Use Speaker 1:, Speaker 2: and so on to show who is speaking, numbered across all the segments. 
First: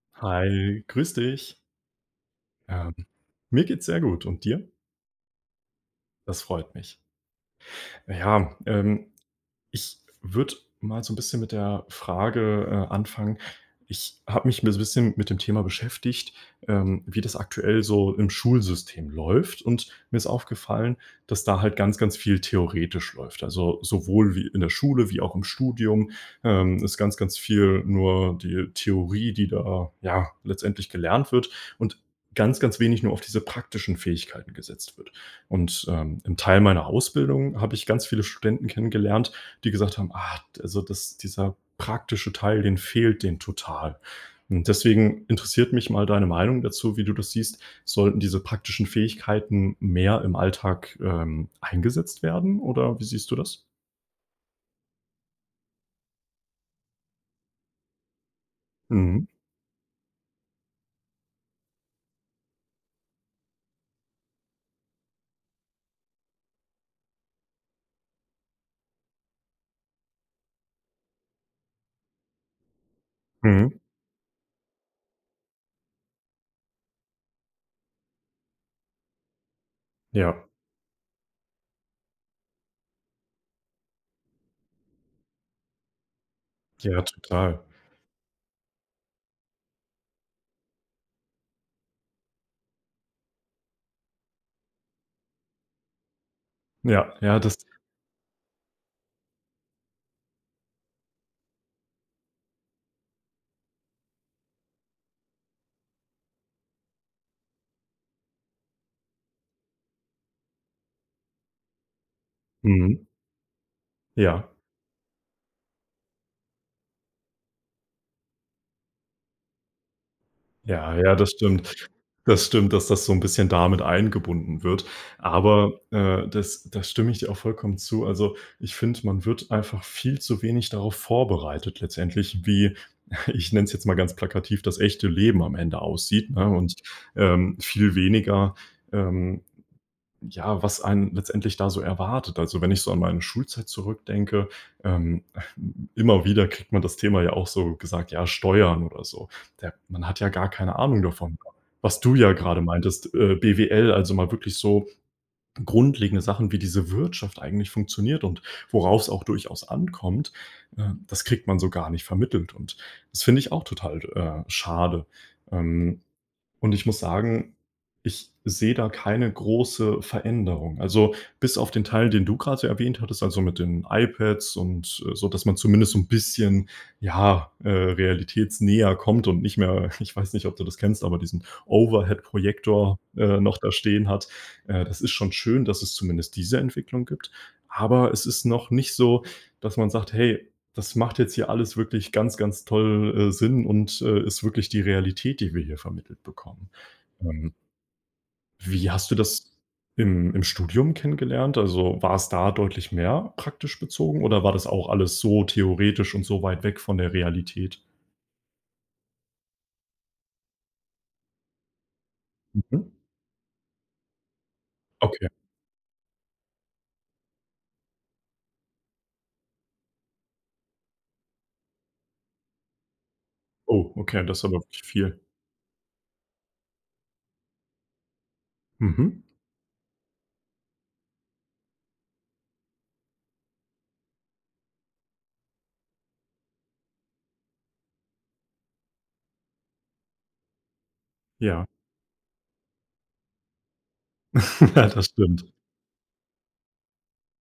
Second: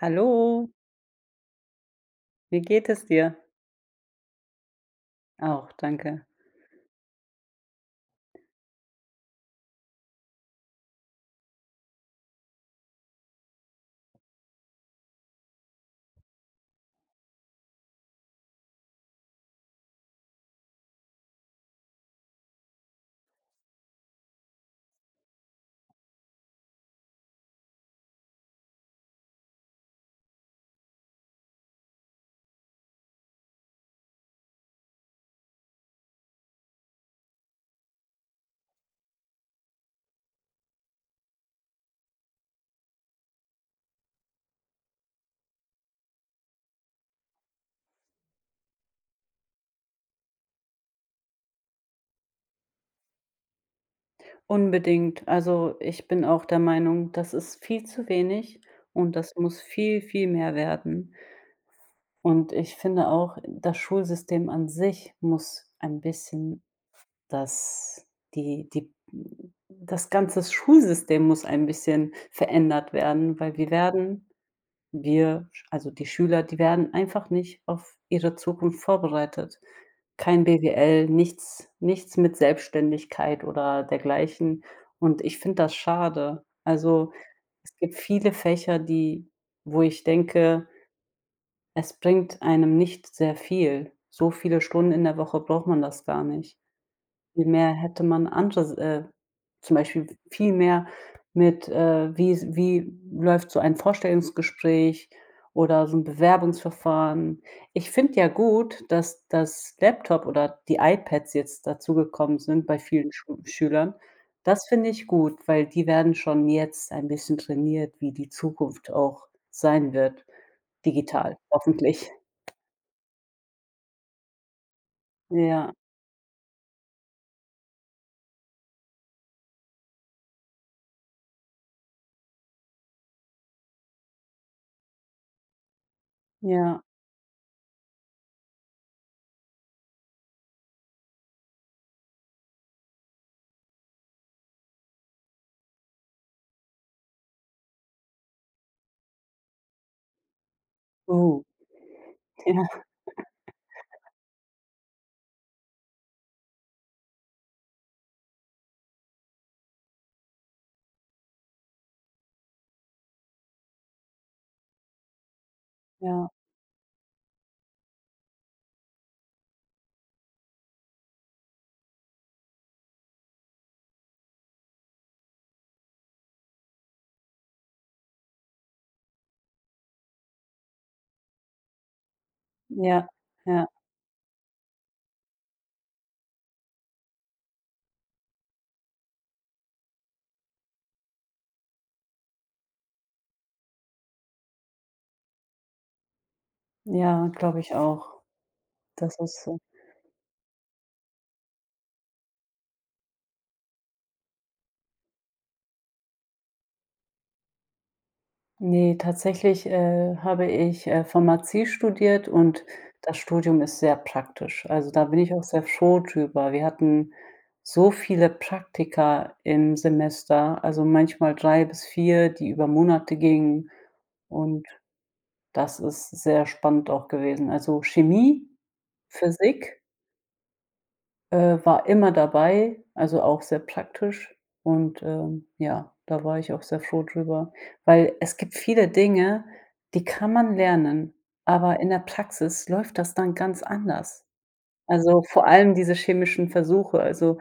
Speaker 1: Hallo,
Speaker 2: Hi, grüß dich.
Speaker 1: wie geht
Speaker 2: Ähm.
Speaker 1: es dir?
Speaker 2: Mir geht's sehr gut und dir?
Speaker 1: Auch, danke.
Speaker 2: Das freut mich. Ja, ich würde mal so ein bisschen mit der Frage anfangen. Ich habe mich mi so bisschen mit dem Thema beschäftigt, wie das aktuell so im Schulsystem läuft, und mir ist aufgefallen, dass da halt ganz, ganz viel theoretisch läuft. Also, sowohl wie in der Schule wie auch im Studium, ist ganz, ganz viel nur die Theorie, die da, ja, letztendlich gelernt wird, und ganz, ganz wenig nur auf diese praktischen Fähigkeiten gesetzt wird. Und im Teil meiner Ausbildung habe ich ganz viele Studenten kennengelernt, die gesagt haben: „Ah, also das dieser praktische Teil, den fehlt den total.“ Und deswegen interessiert mich mal deine Meinung dazu, wie du das siehst. Sollten diese praktischen Fähigkeiten mehr im Alltag eingesetzt werden, oder wie siehst du das?
Speaker 1: Unbedingt. Also, ich bin auch der Meinung, das ist viel zu wenig und
Speaker 2: Mhm,
Speaker 1: das muss viel, viel mehr werden. Und ich finde auch, das Schulsystem an sich muss ein bisschen das die das ganze Schulsystem muss ein bisschen verändert werden, weil
Speaker 2: mhm,
Speaker 1: wir werden Wir also, die Schüler, die werden einfach nicht auf ihre Zukunft vorbereitet. Kein
Speaker 2: ja,
Speaker 1: BWL, nichts mit Selbstständigkeit oder dergleichen. Und ich finde das schade.
Speaker 2: ja,
Speaker 1: Also,
Speaker 2: total.
Speaker 1: es gibt viele Fächer, die wo ich denke, es bringt einem nicht sehr viel. So viele Stunden in der Woche braucht man das gar nicht.
Speaker 2: Ja, ja,
Speaker 1: Viel
Speaker 2: das
Speaker 1: mehr hätte man andere, zum Beispiel viel mehr mit, wie s wie läuft so ein Vorstellungsgespräch oder so ein Bewerbungsverfahren. Ich finde ja gut, dass das Laptop oder die iPads jetzt dazugekommen sind bei
Speaker 2: mhm,
Speaker 1: vielen Schu Schülern.
Speaker 2: ja.
Speaker 1: Das finde ich gut, weil die werden schon jetzt ein bisschen trainiert, wie die Zukunft auch sein wird,
Speaker 2: Ja, ja, das
Speaker 1: digital,
Speaker 2: stimmt.
Speaker 1: hoffentlich.
Speaker 2: Das stimmt, dass das so 'n bisschen damit eingebunden wird.
Speaker 1: Ja,
Speaker 2: Aber, das da stimme ich dir auch vollkommen zu. Also, ich finde, man wird einfach viel zu wenig darauf vorbereitet letztendlich, wie ich nenne es jetzt mal ganz plakativ, das echte Leben am Ende aussieht, ne? Und,
Speaker 1: ja.
Speaker 2: ähm, viel weniger, ähm ja, was einen letztendlich da so erwartet. Also, wenn ich so an meine Schulzeit zurückdenke, ähm, immer wieder kriegt man das Thema ja auch so gesagt, ja, Steuern oder so. Der man hat ja gar keine Ahnung davon.
Speaker 1: Oh,
Speaker 2: Was du ja gerade
Speaker 1: ja,
Speaker 2: meintest, BWL, also mal wirklich so grundlegende Sachen, wie diese Wirtschaft eigentlich funktioniert und worauf's auch durchaus ankommt, das kriegt man so gar nicht vermittelt, und das finde ich auch total schade. Ähm
Speaker 1: ja,
Speaker 2: und ich muss sagen, ich sehe da keine große Veränderung. Also, bis auf den Teil, den du gerade so erwähnt hattest, also mit den iPads und so, dass man zumindest so 'n bisschen, ja realitätsnäher kommt, und nicht mehr ich weiß nicht, ob du das kennst, aber diesen Overhead-Projektor
Speaker 1: ja,
Speaker 2: noch
Speaker 1: ja.
Speaker 2: da stehen hat. Das ist schon schön, dass es zumindest diese Entwicklung gibt, aber es ist noch nicht so, dass man sagt: „Hey“, das macht jetzt hier alles wirklich ganz, ganz toll Sinn und ist wirklich die Realität, die wir hier vermittelt bekommen.
Speaker 1: Ja,
Speaker 2: Ähm,
Speaker 1: glaube ich auch.
Speaker 2: wie hast du
Speaker 1: Das ist
Speaker 2: das
Speaker 1: so.
Speaker 2: im im Studium kennengelernt? Also, war es da deutlich mehr praktisch bezogen, oder war das auch alles so theoretisch und so weit weg von der Realität?
Speaker 1: Ne, tatsächlich, habe ich, Pharmazie studiert und
Speaker 2: Mhm.
Speaker 1: das Studium ist sehr praktisch. Also, da bin
Speaker 2: Okay.
Speaker 1: ich auch sehr froh drüber. Wir hatten so viele Praktika im Semester, also manchmal 3 bis 4, die über Monate gingen
Speaker 2: Oh, okay, das ist aber
Speaker 1: und
Speaker 2: wirklich viel.
Speaker 1: das ist sehr spannend auch gewesen. Also Chemie,
Speaker 2: Mhm.
Speaker 1: Physik war immer dabei, also auch sehr praktisch und, ja, da war ich auch sehr froh drüber, weil es gibt viele Dinge, die kann man lernen,
Speaker 2: Ja,
Speaker 1: aber in der Praxis läuft das dann ganz anders.
Speaker 2: ja, das
Speaker 1: Also,
Speaker 2: stimmt.
Speaker 1: vor allem diese chemischen Versuche, also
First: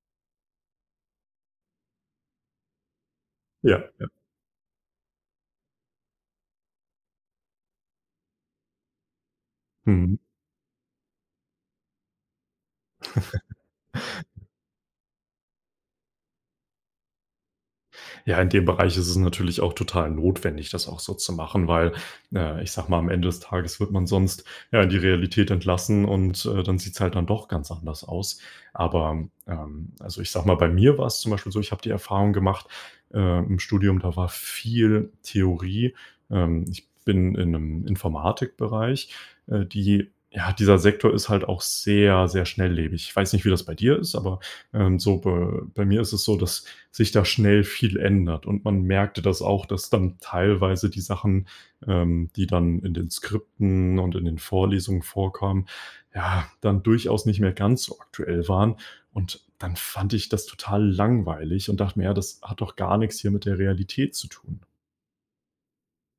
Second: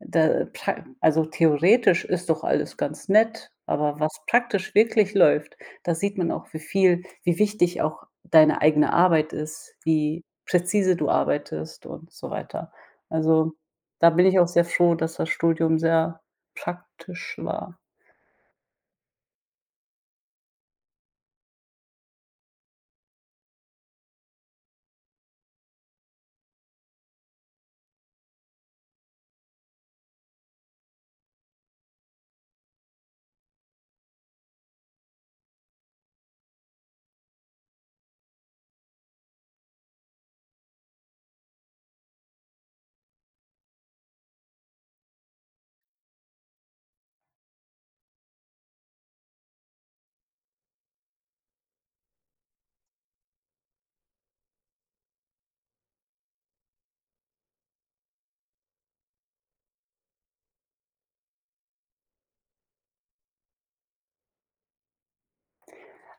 Speaker 1: da pra also, theoretisch ist doch alles ganz nett,
Speaker 2: Ja,
Speaker 1: aber
Speaker 2: ja.
Speaker 1: was praktisch wirklich läuft, da sieht man auch, wie viel wie wichtig auch deine eigene Arbeit ist,
Speaker 2: Mhm.
Speaker 1: wie präzise du arbeitest und so weiter. Also, da bin ich auch sehr froh, dass das Studium sehr praktisch war.
Speaker 2: Ja, in dem Bereich ist es natürlich auch total notwendig, das auch so zu machen, weil ich sage mal, am Ende des Tages wird man sonst, ja, in die Realität entlassen, und dann sieht's halt dann doch ganz anders aus. Aber also, ich sage mal, bei mir war es zum Beispiel so, ich habe die Erfahrung gemacht, im Studium, da war viel Theorie. Ich bin in einem Informatikbereich, die ja, dieser Sektor ist halt auch sehr, sehr schnelllebig. Ich weiß nicht, wie das bei dir ist, aber, so be bei mir ist es so, dass sich da schnell viel ändert. Und man merkte das auch, dass dann teilweise die Sachen, die dann in den Skripten und in den Vorlesungen vorkamen, ja, dann durchaus nicht mehr ganz so aktuell waren. Und dann fand ich das total langweilig und dachte mir: „Ja, das hat doch gar nichts hier mit der Realität zu tun.“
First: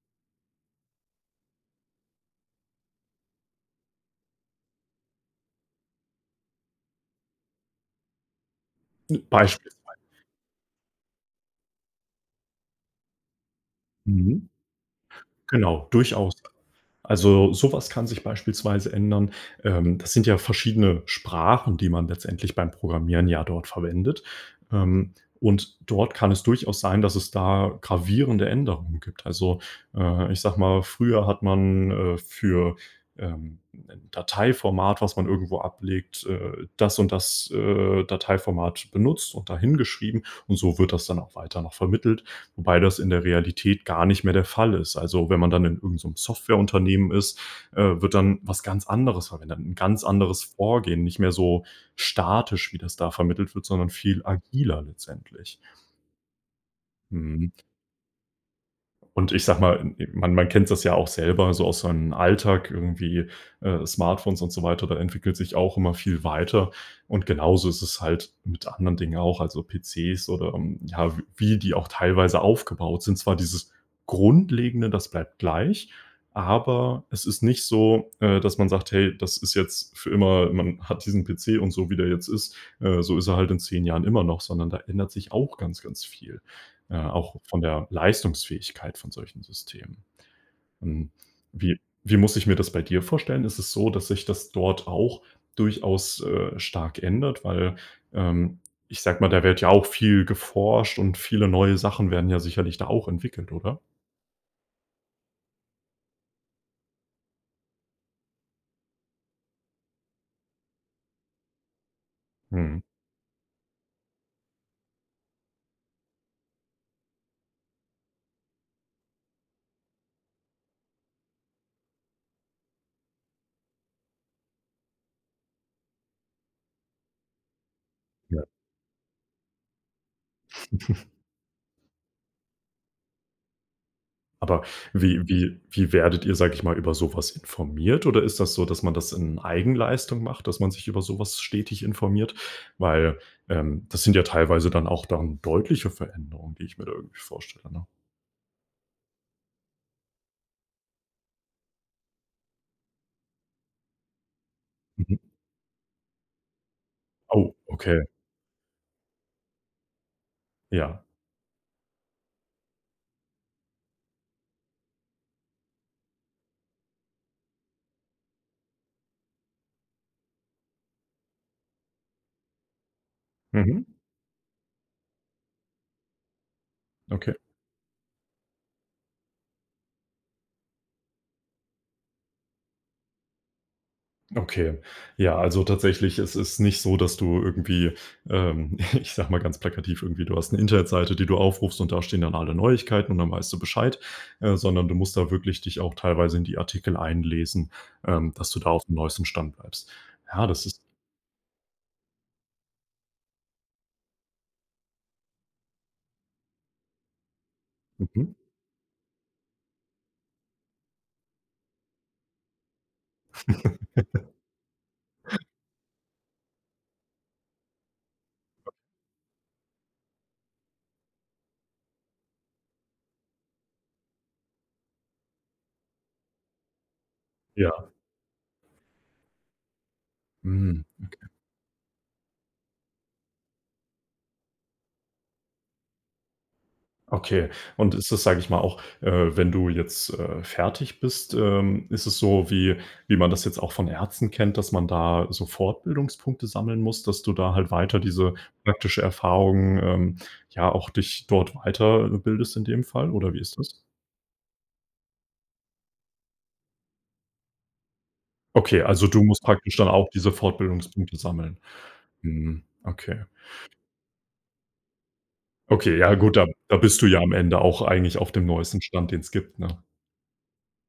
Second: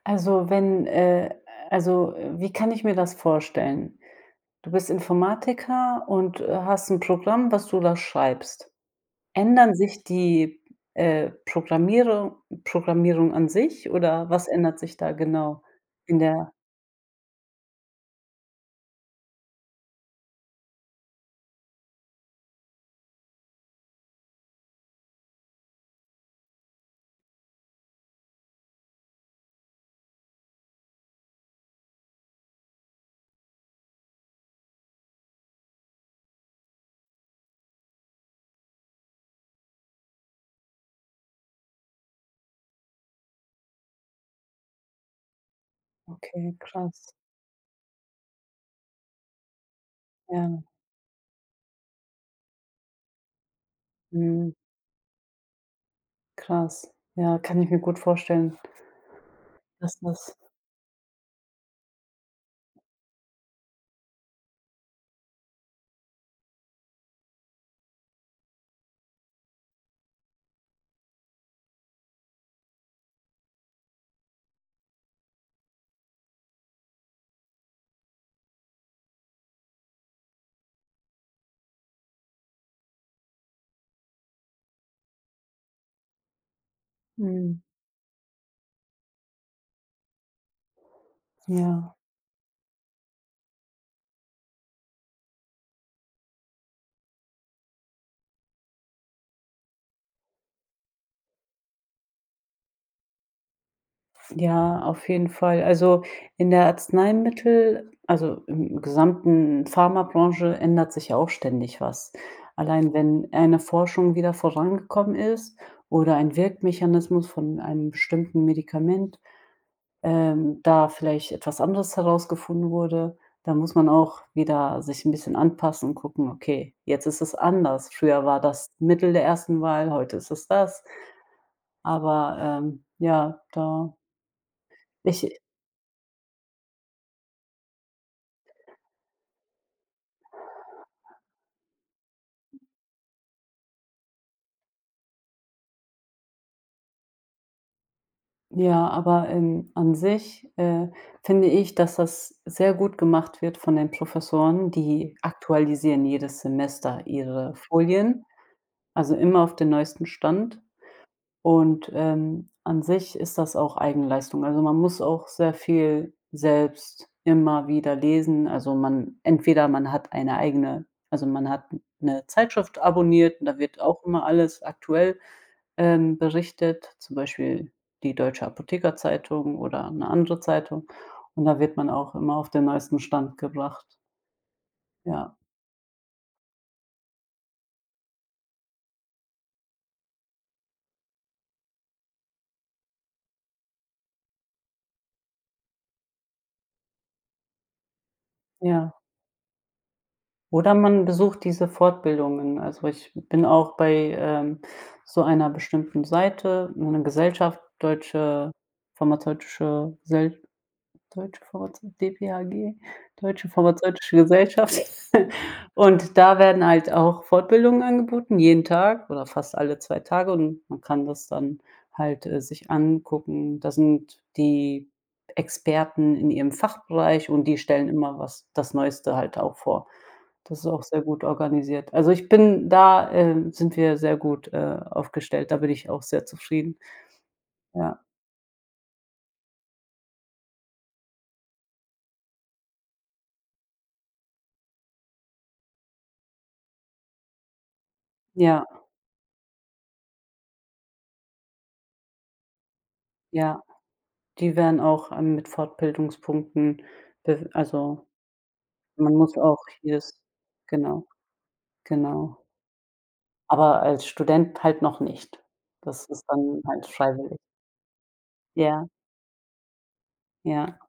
Speaker 1: Also, wenn also, wie kann ich mir das vorstellen? Du bist Informatiker und, hast ein Programm, was du da schreibst.
Speaker 2: Hm.
Speaker 1: Ändern
Speaker 2: Beispielsweise.
Speaker 1: sich die, Programmierer Programmierung an sich oder was
Speaker 2: Mhm.
Speaker 1: ändert sich da genau
Speaker 2: Genau,
Speaker 1: in
Speaker 2: durchaus.
Speaker 1: der
Speaker 2: Also, sowas kann sich beispielsweise ändern. Das sind ja verschiedene Sprachen, die man letztendlich beim Programmieren ja dort verwendet. Ähm, und dort kann es durchaus sein, dass es da gravierende Änderungen gibt. Also ich sage mal, früher hat man für, 'nen Dateiformat, was man irgendwo ablegt das und das Dateiformat benutzt und dahin geschrieben. Und so wird das dann auch weiter noch vermittelt. Wobei das in der Realität gar nicht mehr der Fall ist. Also, wenn man dann in irgendeinem so 'nem
Speaker 1: okay, krass.
Speaker 2: Softwareunternehmen ist, wird dann was ganz anderes verwendet, ein ganz anderes
Speaker 1: Ja,
Speaker 2: Vorgehen, nicht mehr so statisch, wie das da vermittelt wird, sondern viel
Speaker 1: mhm,
Speaker 2: agiler letztendlich.
Speaker 1: krass. Ja,
Speaker 2: Mhm.
Speaker 1: kann ich mir gut vorstellen,
Speaker 2: Und ich sag mal,
Speaker 1: dass
Speaker 2: man
Speaker 1: das
Speaker 2: man kennt das ja auch selber so aus seinem Alltag irgendwie, Smartphones und so weiter, da entwickelt sich auch immer viel weiter. Und genauso ist es halt mit anderen Dingen auch, also PCs oder, ja, w wie die auch teilweise aufgebaut sind. Zwar dieses Grundlegende, das bleibt gleich, aber es ist nicht so dass man sagt: „Hey, das ist jetzt für immer, man hat diesen PC, und so wie der jetzt ist, so ist er halt in 10 Jahren immer noch“, sondern da ändert sich auch ganz, ganz viel. Auch
Speaker 1: mhm,
Speaker 2: von der Leistungsfähigkeit von solchen Systemen. Hm, wie
Speaker 1: ja.
Speaker 2: wie muss ich mir das bei dir vorstellen? Ist es so, dass sich das dort auch durchaus stark ändert? Weil, ähm, ich sage mal, da wird ja auch viel geforscht, und viele neue Sachen werden ja sicherlich da auch entwickelt, oder?
Speaker 1: Ja, auf jeden Fall. Also, in der Arzneimittel also, im gesamten Pharmabranche ändert sich ja auch ständig was.
Speaker 2: Mhm.
Speaker 1: Allein wenn eine Forschung wieder vorangekommen ist oder ein Wirkmechanismus von einem bestimmten Medikament da vielleicht etwas anderes herausgefunden wurde, da muss man auch wieder sich ein bisschen anpassen und gucken: „Okay, jetzt ist es anders. Früher war
Speaker 2: Ja.
Speaker 1: das Mittel der ersten Wahl, heute ist es das.“ Aber, ja, da
Speaker 2: Aber
Speaker 1: ich
Speaker 2: wie werdet ihr, sage ich mal, über sowas informiert, oder ist das so, dass man das in Eigenleistung macht, dass man sich über sowas stetig informiert? Weil, das sind ja teilweise dann auch dann deutliche Veränderungen, die ich mir da irgendwie vorstelle, ne?
Speaker 1: ja, aber, an sich, finde ich, dass das sehr gut gemacht wird von den Professoren. Die
Speaker 2: Mhm.
Speaker 1: aktualisieren jedes Semester ihre
Speaker 2: Oh, okay,
Speaker 1: Folien, also immer auf den neuesten Stand.
Speaker 2: ja.
Speaker 1: Und, an sich ist das auch Eigenleistung. Also, man muss auch sehr viel selbst immer wieder lesen. Also, man entweder man hat eine eigene also, man hat eine Zeitschrift abonniert und da wird
Speaker 2: Mhm.
Speaker 1: auch immer alles aktuell, berichtet, zum
Speaker 2: Okay.
Speaker 1: Beispiel die Deutsche Apothekerzeitung oder eine andere Zeitung. Und da wird man auch immer auf den neuesten Stand gebracht.
Speaker 2: Okay.
Speaker 1: Ja,
Speaker 2: Ja, also tatsächlich, es ist nicht so, dass du irgendwie, ich sage mal ganz plakativ, irgendwie, du hast eine Internetseite, die du aufrufst, und da stehen dann alle Neuigkeiten und dann weißt du Bescheid, sondern du musst da wirklich dich auch teilweise in die Artikel einlesen, dass du da auf
Speaker 1: ja.
Speaker 2: dem neuesten Stand bleibst. Ja, das
Speaker 1: Oder
Speaker 2: ist
Speaker 1: man besucht diese Fortbildungen. Also, ich bin auch bei, so einer bestimmten Seite, einer Gesellschaft,
Speaker 2: mhm,
Speaker 1: Deutsche Pharmazeutische Gesell Deutsche Pharmazeu DPHG, Deutsche Pharmazeutische Gesellschaft. Und da werden halt auch Fortbildungen angeboten, jeden Tag oder fast alle 2 Tage und man kann das dann halt, sich angucken. Da sind die Experten in ihrem Fachbereich und die stellen
Speaker 2: ja.
Speaker 1: immer was das Neueste halt auch vor. Das ist auch
Speaker 2: Mhm.
Speaker 1: sehr gut organisiert. Also, ich bin da, sind wir sehr gut, aufgestellt. Da bin ich auch sehr zufrieden.
Speaker 2: Okay. Und
Speaker 1: Ja,
Speaker 2: ist das, sage ich mal, auch wenn du jetzt fertig bist, ist es so, wie wie man das jetzt auch von Ärzten kennt, dass man da so Fortbildungspunkte sammeln muss, dass du da halt weiter diese
Speaker 1: ja,
Speaker 2: praktische Erfahrung, ja, auch dich dort weiter bildest in dem Fall, oder wie ist
Speaker 1: ja.
Speaker 2: das?
Speaker 1: Die werden auch, mit Fortbildungspunkten be also,
Speaker 2: Okay, also
Speaker 1: man
Speaker 2: du
Speaker 1: muss
Speaker 2: musst
Speaker 1: auch
Speaker 2: praktisch dann auch
Speaker 1: jedes
Speaker 2: diese
Speaker 1: genau,
Speaker 2: Fortbildungspunkte sammeln.
Speaker 1: genau.
Speaker 2: Mhm, okay.
Speaker 1: Aber als Student halt noch nicht.
Speaker 2: Okay,
Speaker 1: Das
Speaker 2: ja
Speaker 1: ist
Speaker 2: gut, da
Speaker 1: dann
Speaker 2: da
Speaker 1: halt
Speaker 2: bist du ja am
Speaker 1: freiwillig.
Speaker 2: Ende auch eigentlich auf dem neuesten
Speaker 1: Ja,
Speaker 2: Stand, den es gibt, ne?
Speaker 1: ja,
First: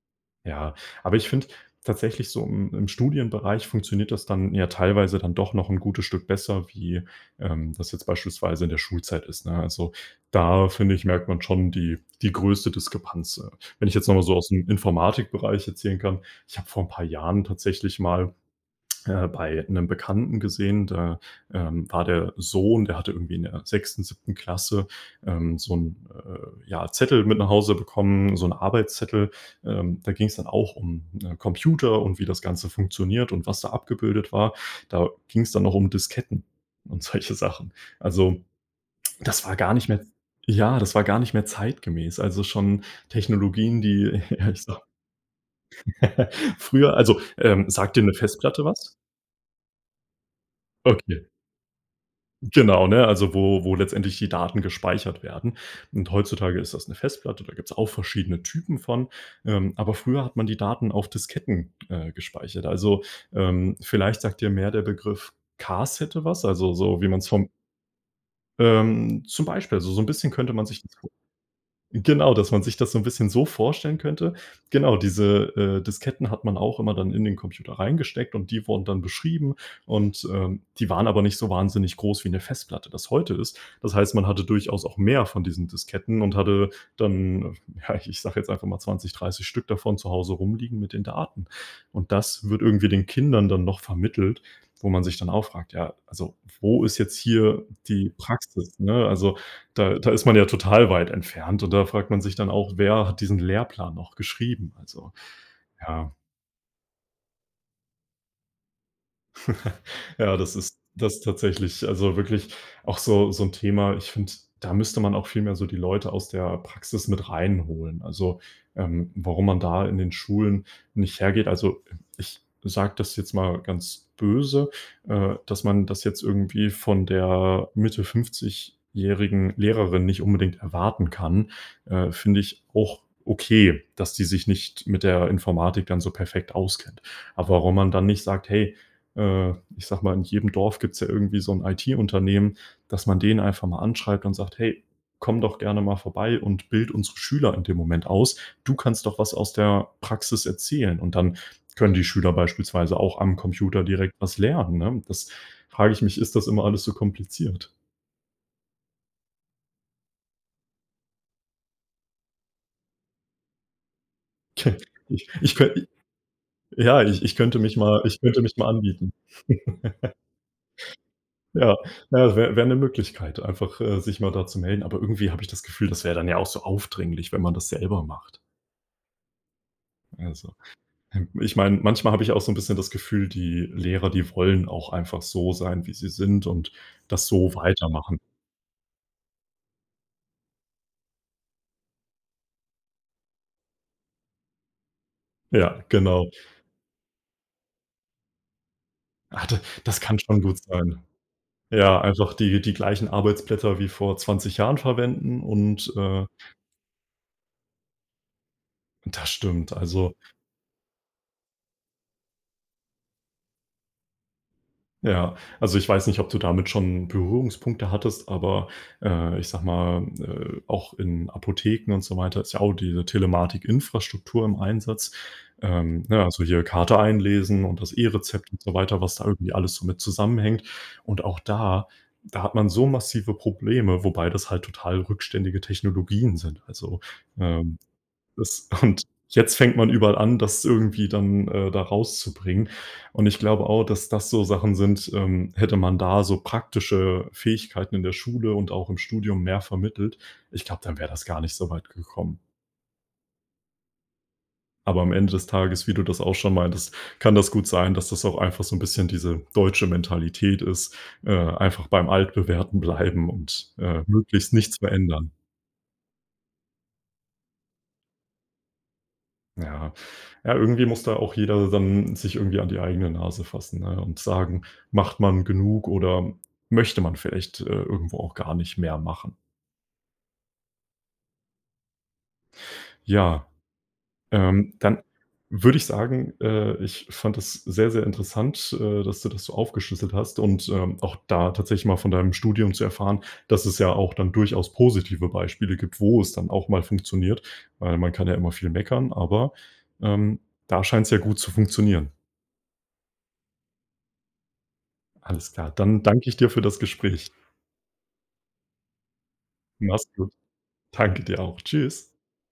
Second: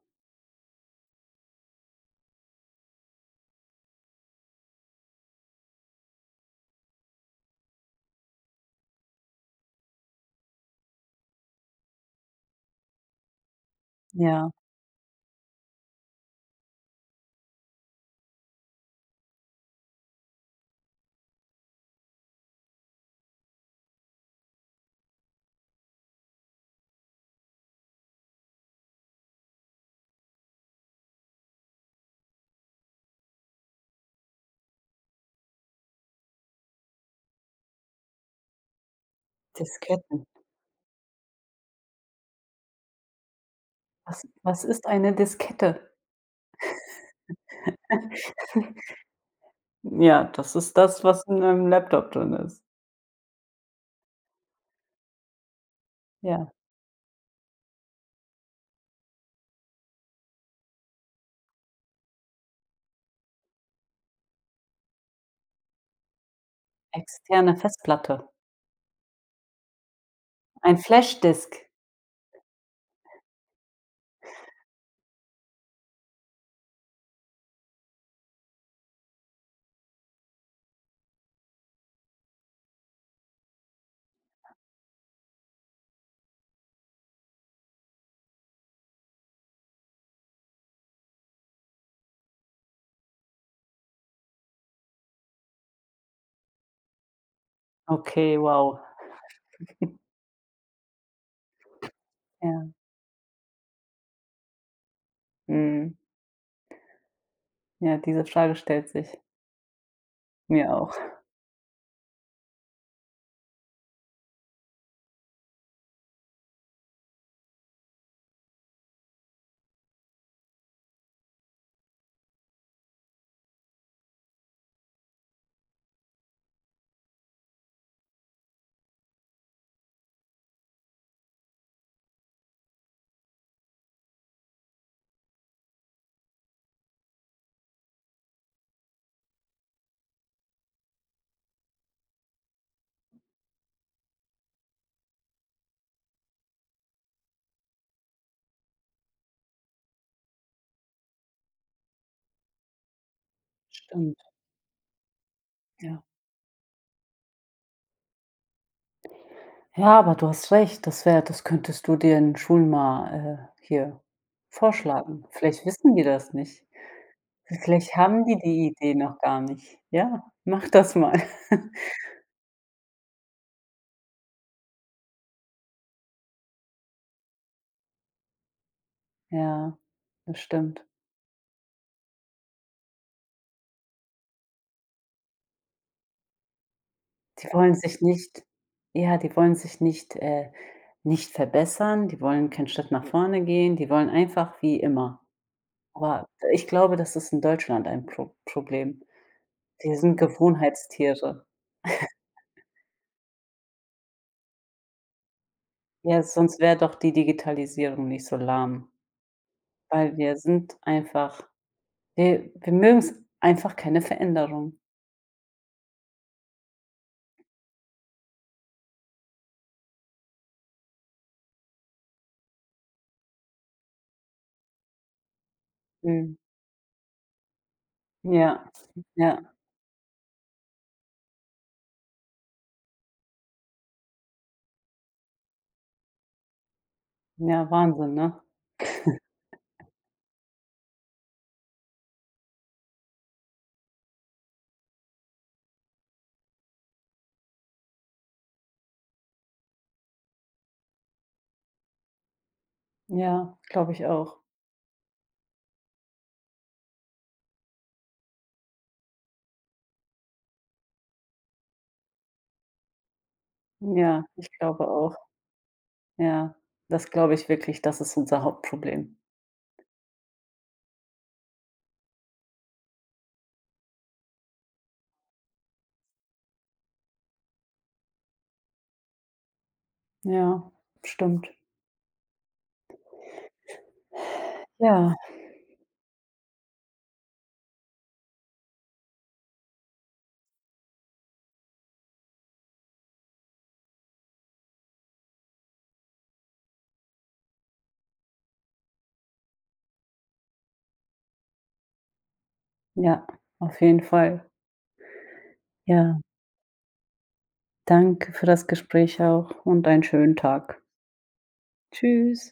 Speaker 2: Ja, aber ich finde tatsächlich so im im Studienbereich funktioniert das dann ja teilweise dann doch noch ein gutes Stück besser, wie, das jetzt beispielsweise in der Schulzeit ist, ne? Also, da finde ich, merkt man schon die die größte Diskrepanz. Wenn ich jetzt noch mal so aus
Speaker 1: ja.
Speaker 2: dem Informatikbereich erzählen kann, ich habe vor ein paar Jahren tatsächlich mal bei einem Bekannten gesehen. Da, war der Sohn, der hatte irgendwie in der sechsten, siebten Klasse, so einen ja, Zettel mit nach Hause bekommen, so einen Arbeitszettel. Da ging es dann auch um Computer und wie das Ganze funktioniert und was da abgebildet war. Da ging es dann noch um Disketten und solche Sachen. Also, das war gar nicht mehr
Speaker 1: Disketten.
Speaker 2: ja, das war gar nicht mehr zeitgemäß. Also, schon Technologien, die
Speaker 1: Was
Speaker 2: ja, ich
Speaker 1: was
Speaker 2: sage
Speaker 1: ist eine Diskette?
Speaker 2: früher also, sagt dir eine Festplatte was?
Speaker 1: Ja, das ist das, was
Speaker 2: Okay.
Speaker 1: in einem Laptop drin ist.
Speaker 2: Genau, ne? Also, wo wo letztendlich die Daten gespeichert werden. Und
Speaker 1: Ja.
Speaker 2: heutzutage ist das eine Festplatte, da gibt's auch verschiedene Typen von. Aber früher hat man die Daten auf Disketten gespeichert. Also, vielleicht sagt dir mehr der Begriff Cassette was, also so, wie man's vom
Speaker 1: Externe Festplatte.
Speaker 2: zum Beispiel, also so ein bisschen könnte man
Speaker 1: Ein
Speaker 2: sich das
Speaker 1: Flashdisk.
Speaker 2: Genau, dass man sich das so 'n bisschen so vorstellen könnte. Genau, diese Disketten hat man auch immer dann in den Computer reingesteckt, und die wurden dann beschrieben und, die waren aber nicht so wahnsinnig groß, wie 'ne Festplatte das heute ist. Das heißt, man hatte durchaus auch mehr von diesen Disketten und hatte dann ja, ich sage jetzt einfach mal 20, 30 Stück davon zu Hause rumliegen mit den Daten. Und das wird irgendwie den Kindern dann noch vermittelt, wo man sich dann auch fragt: „Ja, also, wo ist jetzt hier die
Speaker 1: Okay,
Speaker 2: Praxis“,
Speaker 1: wow.
Speaker 2: ne? Also da ist man ja total weit entfernt, und da fragt man sich
Speaker 1: Ja,
Speaker 2: dann auch: „Wer hat diesen Lehrplan noch geschrieben?“ Also,
Speaker 1: mhm.
Speaker 2: ja.
Speaker 1: Ja, diese Frage stellt sich
Speaker 2: Ja, das
Speaker 1: mir
Speaker 2: ist
Speaker 1: auch.
Speaker 2: das tatsächlich also wirklich auch so so ein Thema. Ich finde, da müsste man auch viel mehr so die Leute aus der Praxis mit reinholen. Also, warum man da in den Schulen nicht hergeht. Also, ich sage das jetzt mal ganz böse, dass man das jetzt irgendwie von der Mitte fünfzigjährigen Lehrerin nicht unbedingt erwarten kann, finde ich auch okay, dass die sich nicht mit der Informatik dann so perfekt auskennt. Aber warum man dann nicht sagt: „Hey, äh, ich sage mal, in jedem Dorf gibt's ja irgendwie so 'n IT-Unternehmen, dass man den einfach mal anschreibt und sagt: „Hey, komm doch gerne mal vorbei und bild unsere Schüler in dem Moment aus. Du kannst doch was aus der Praxis erzählen.“ Und dann können die Schüler beispielsweise auch am Computer direkt
Speaker 1: Stimmt,
Speaker 2: was lernen, ne? Das frage
Speaker 1: ja.
Speaker 2: ich mich, ist das immer alles so kompliziert?
Speaker 1: Ja, aber du hast recht, das wäre das könntest du den Schulen mal, hier
Speaker 2: Ke
Speaker 1: vorschlagen.
Speaker 2: Ich ich
Speaker 1: Vielleicht
Speaker 2: könnt
Speaker 1: wissen die das nicht.
Speaker 2: ja, ich könnte mich
Speaker 1: Vielleicht
Speaker 2: mal ich
Speaker 1: haben die
Speaker 2: könnte mich
Speaker 1: die
Speaker 2: mal
Speaker 1: Idee
Speaker 2: anbieten.
Speaker 1: noch gar nicht. Ja, mach das mal.
Speaker 2: Ja, ja, wäre 'ne Möglichkeit, einfach sich mal da zu melden, aber irgendwie habe ich das Gefühl, das wäre dann ja auch so aufdringlich, wenn man das selber macht.
Speaker 1: Ja, das
Speaker 2: Also,
Speaker 1: stimmt.
Speaker 2: ich meine, manchmal habe ich auch so ein bisschen das Gefühl, die Lehrer, die wollen auch einfach so sein, wie sie sind, und das
Speaker 1: Die
Speaker 2: so
Speaker 1: wollen sich
Speaker 2: weitermachen.
Speaker 1: nicht ja, die wollen sich nicht nicht verbessern, die wollen keinen Schritt nach vorne gehen, die wollen einfach wie immer.
Speaker 2: Ja,
Speaker 1: Aber
Speaker 2: genau.
Speaker 1: ich glaube, das ist in Deutschland ein Pro Problem.
Speaker 2: Ah, da
Speaker 1: Wir
Speaker 2: das
Speaker 1: sind
Speaker 2: kann schon gut sein.
Speaker 1: Gewohnheitstiere.
Speaker 2: Ja, einfach die die gleichen Arbeitsblätter wie vor 20 Jahren verwenden und
Speaker 1: Ja, sonst wäre doch die Digitalisierung nicht so lahm,
Speaker 2: das stimmt. Also,
Speaker 1: weil wir sind einfach wir mögen es einfach keine Veränderung.
Speaker 2: ja, also ich weiß nicht, ob du damit schon Berührungspunkte hattest, aber ich sage mal auch in Apotheken und so weiter ist ja auch diese Telematikinfrastruktur im Einsatz. Ne,
Speaker 1: Mhm.
Speaker 2: also hier Karte einlesen und das E-Rezept und
Speaker 1: Ja,
Speaker 2: so weiter, was da
Speaker 1: ja,
Speaker 2: irgendwie alles so mit zusammenhängt. Und auch da hat man so massive Probleme, wobei das halt total rückständige Technologien sind. Also,
Speaker 1: ja,
Speaker 2: ähm
Speaker 1: Wahnsinn, ne?
Speaker 2: das und jetzt fängt man überall an, das irgendwie dann da rauszubringen. Und ich glaube auch, dass das so Sachen sind, hätte man da so praktische Fähigkeiten in der Schule und auch im Studium mehr vermittelt, ich glaube, dann wäre das gar nicht so weit gekommen.
Speaker 1: Ja, glaube ich auch.
Speaker 2: Aber am Ende des Tages, wie du das auch schon meintest, kann das gut sein, dass das auch einfach so ein bisschen diese deutsche Mentalität ist, einfach beim Altbewährten bleiben und
Speaker 1: Ja, ich
Speaker 2: möglichst nichts
Speaker 1: glaube auch.
Speaker 2: verändern.
Speaker 1: Ja, das glaube ich wirklich, das ist unser Hauptproblem.
Speaker 2: Ja. Ja, irgendwie muss da auch jeder dann sich irgendwie an die eigene Nase fassen, ne, und sagen: „Macht man genug oder möchte man vielleicht irgendwo auch gar nicht mehr machen?“
Speaker 1: Ja, stimmt.
Speaker 2: Ja, dann
Speaker 1: Ja,
Speaker 2: würde ich sagen, ich fand das sehr, sehr interessant, dass du das so aufgeschlüsselt hast und, auch da tatsächlich mal von deinem Studium zu erfahren, dass es ja auch dann durchaus positive Beispiele gibt, wo es dann auch mal funktioniert, weil man kann ja immer viel meckern, aber, ähm, da scheint es ja gut zu funktionieren.
Speaker 1: ja, auf jeden Fall.
Speaker 2: Alles klar. Dann
Speaker 1: Ja,
Speaker 2: danke ich dir für das Gespräch.
Speaker 1: danke für das Gespräch auch und einen
Speaker 2: Mach's gut.
Speaker 1: schönen Tag.
Speaker 2: Danke dir auch. Tschüss.
Speaker 1: Tschüss.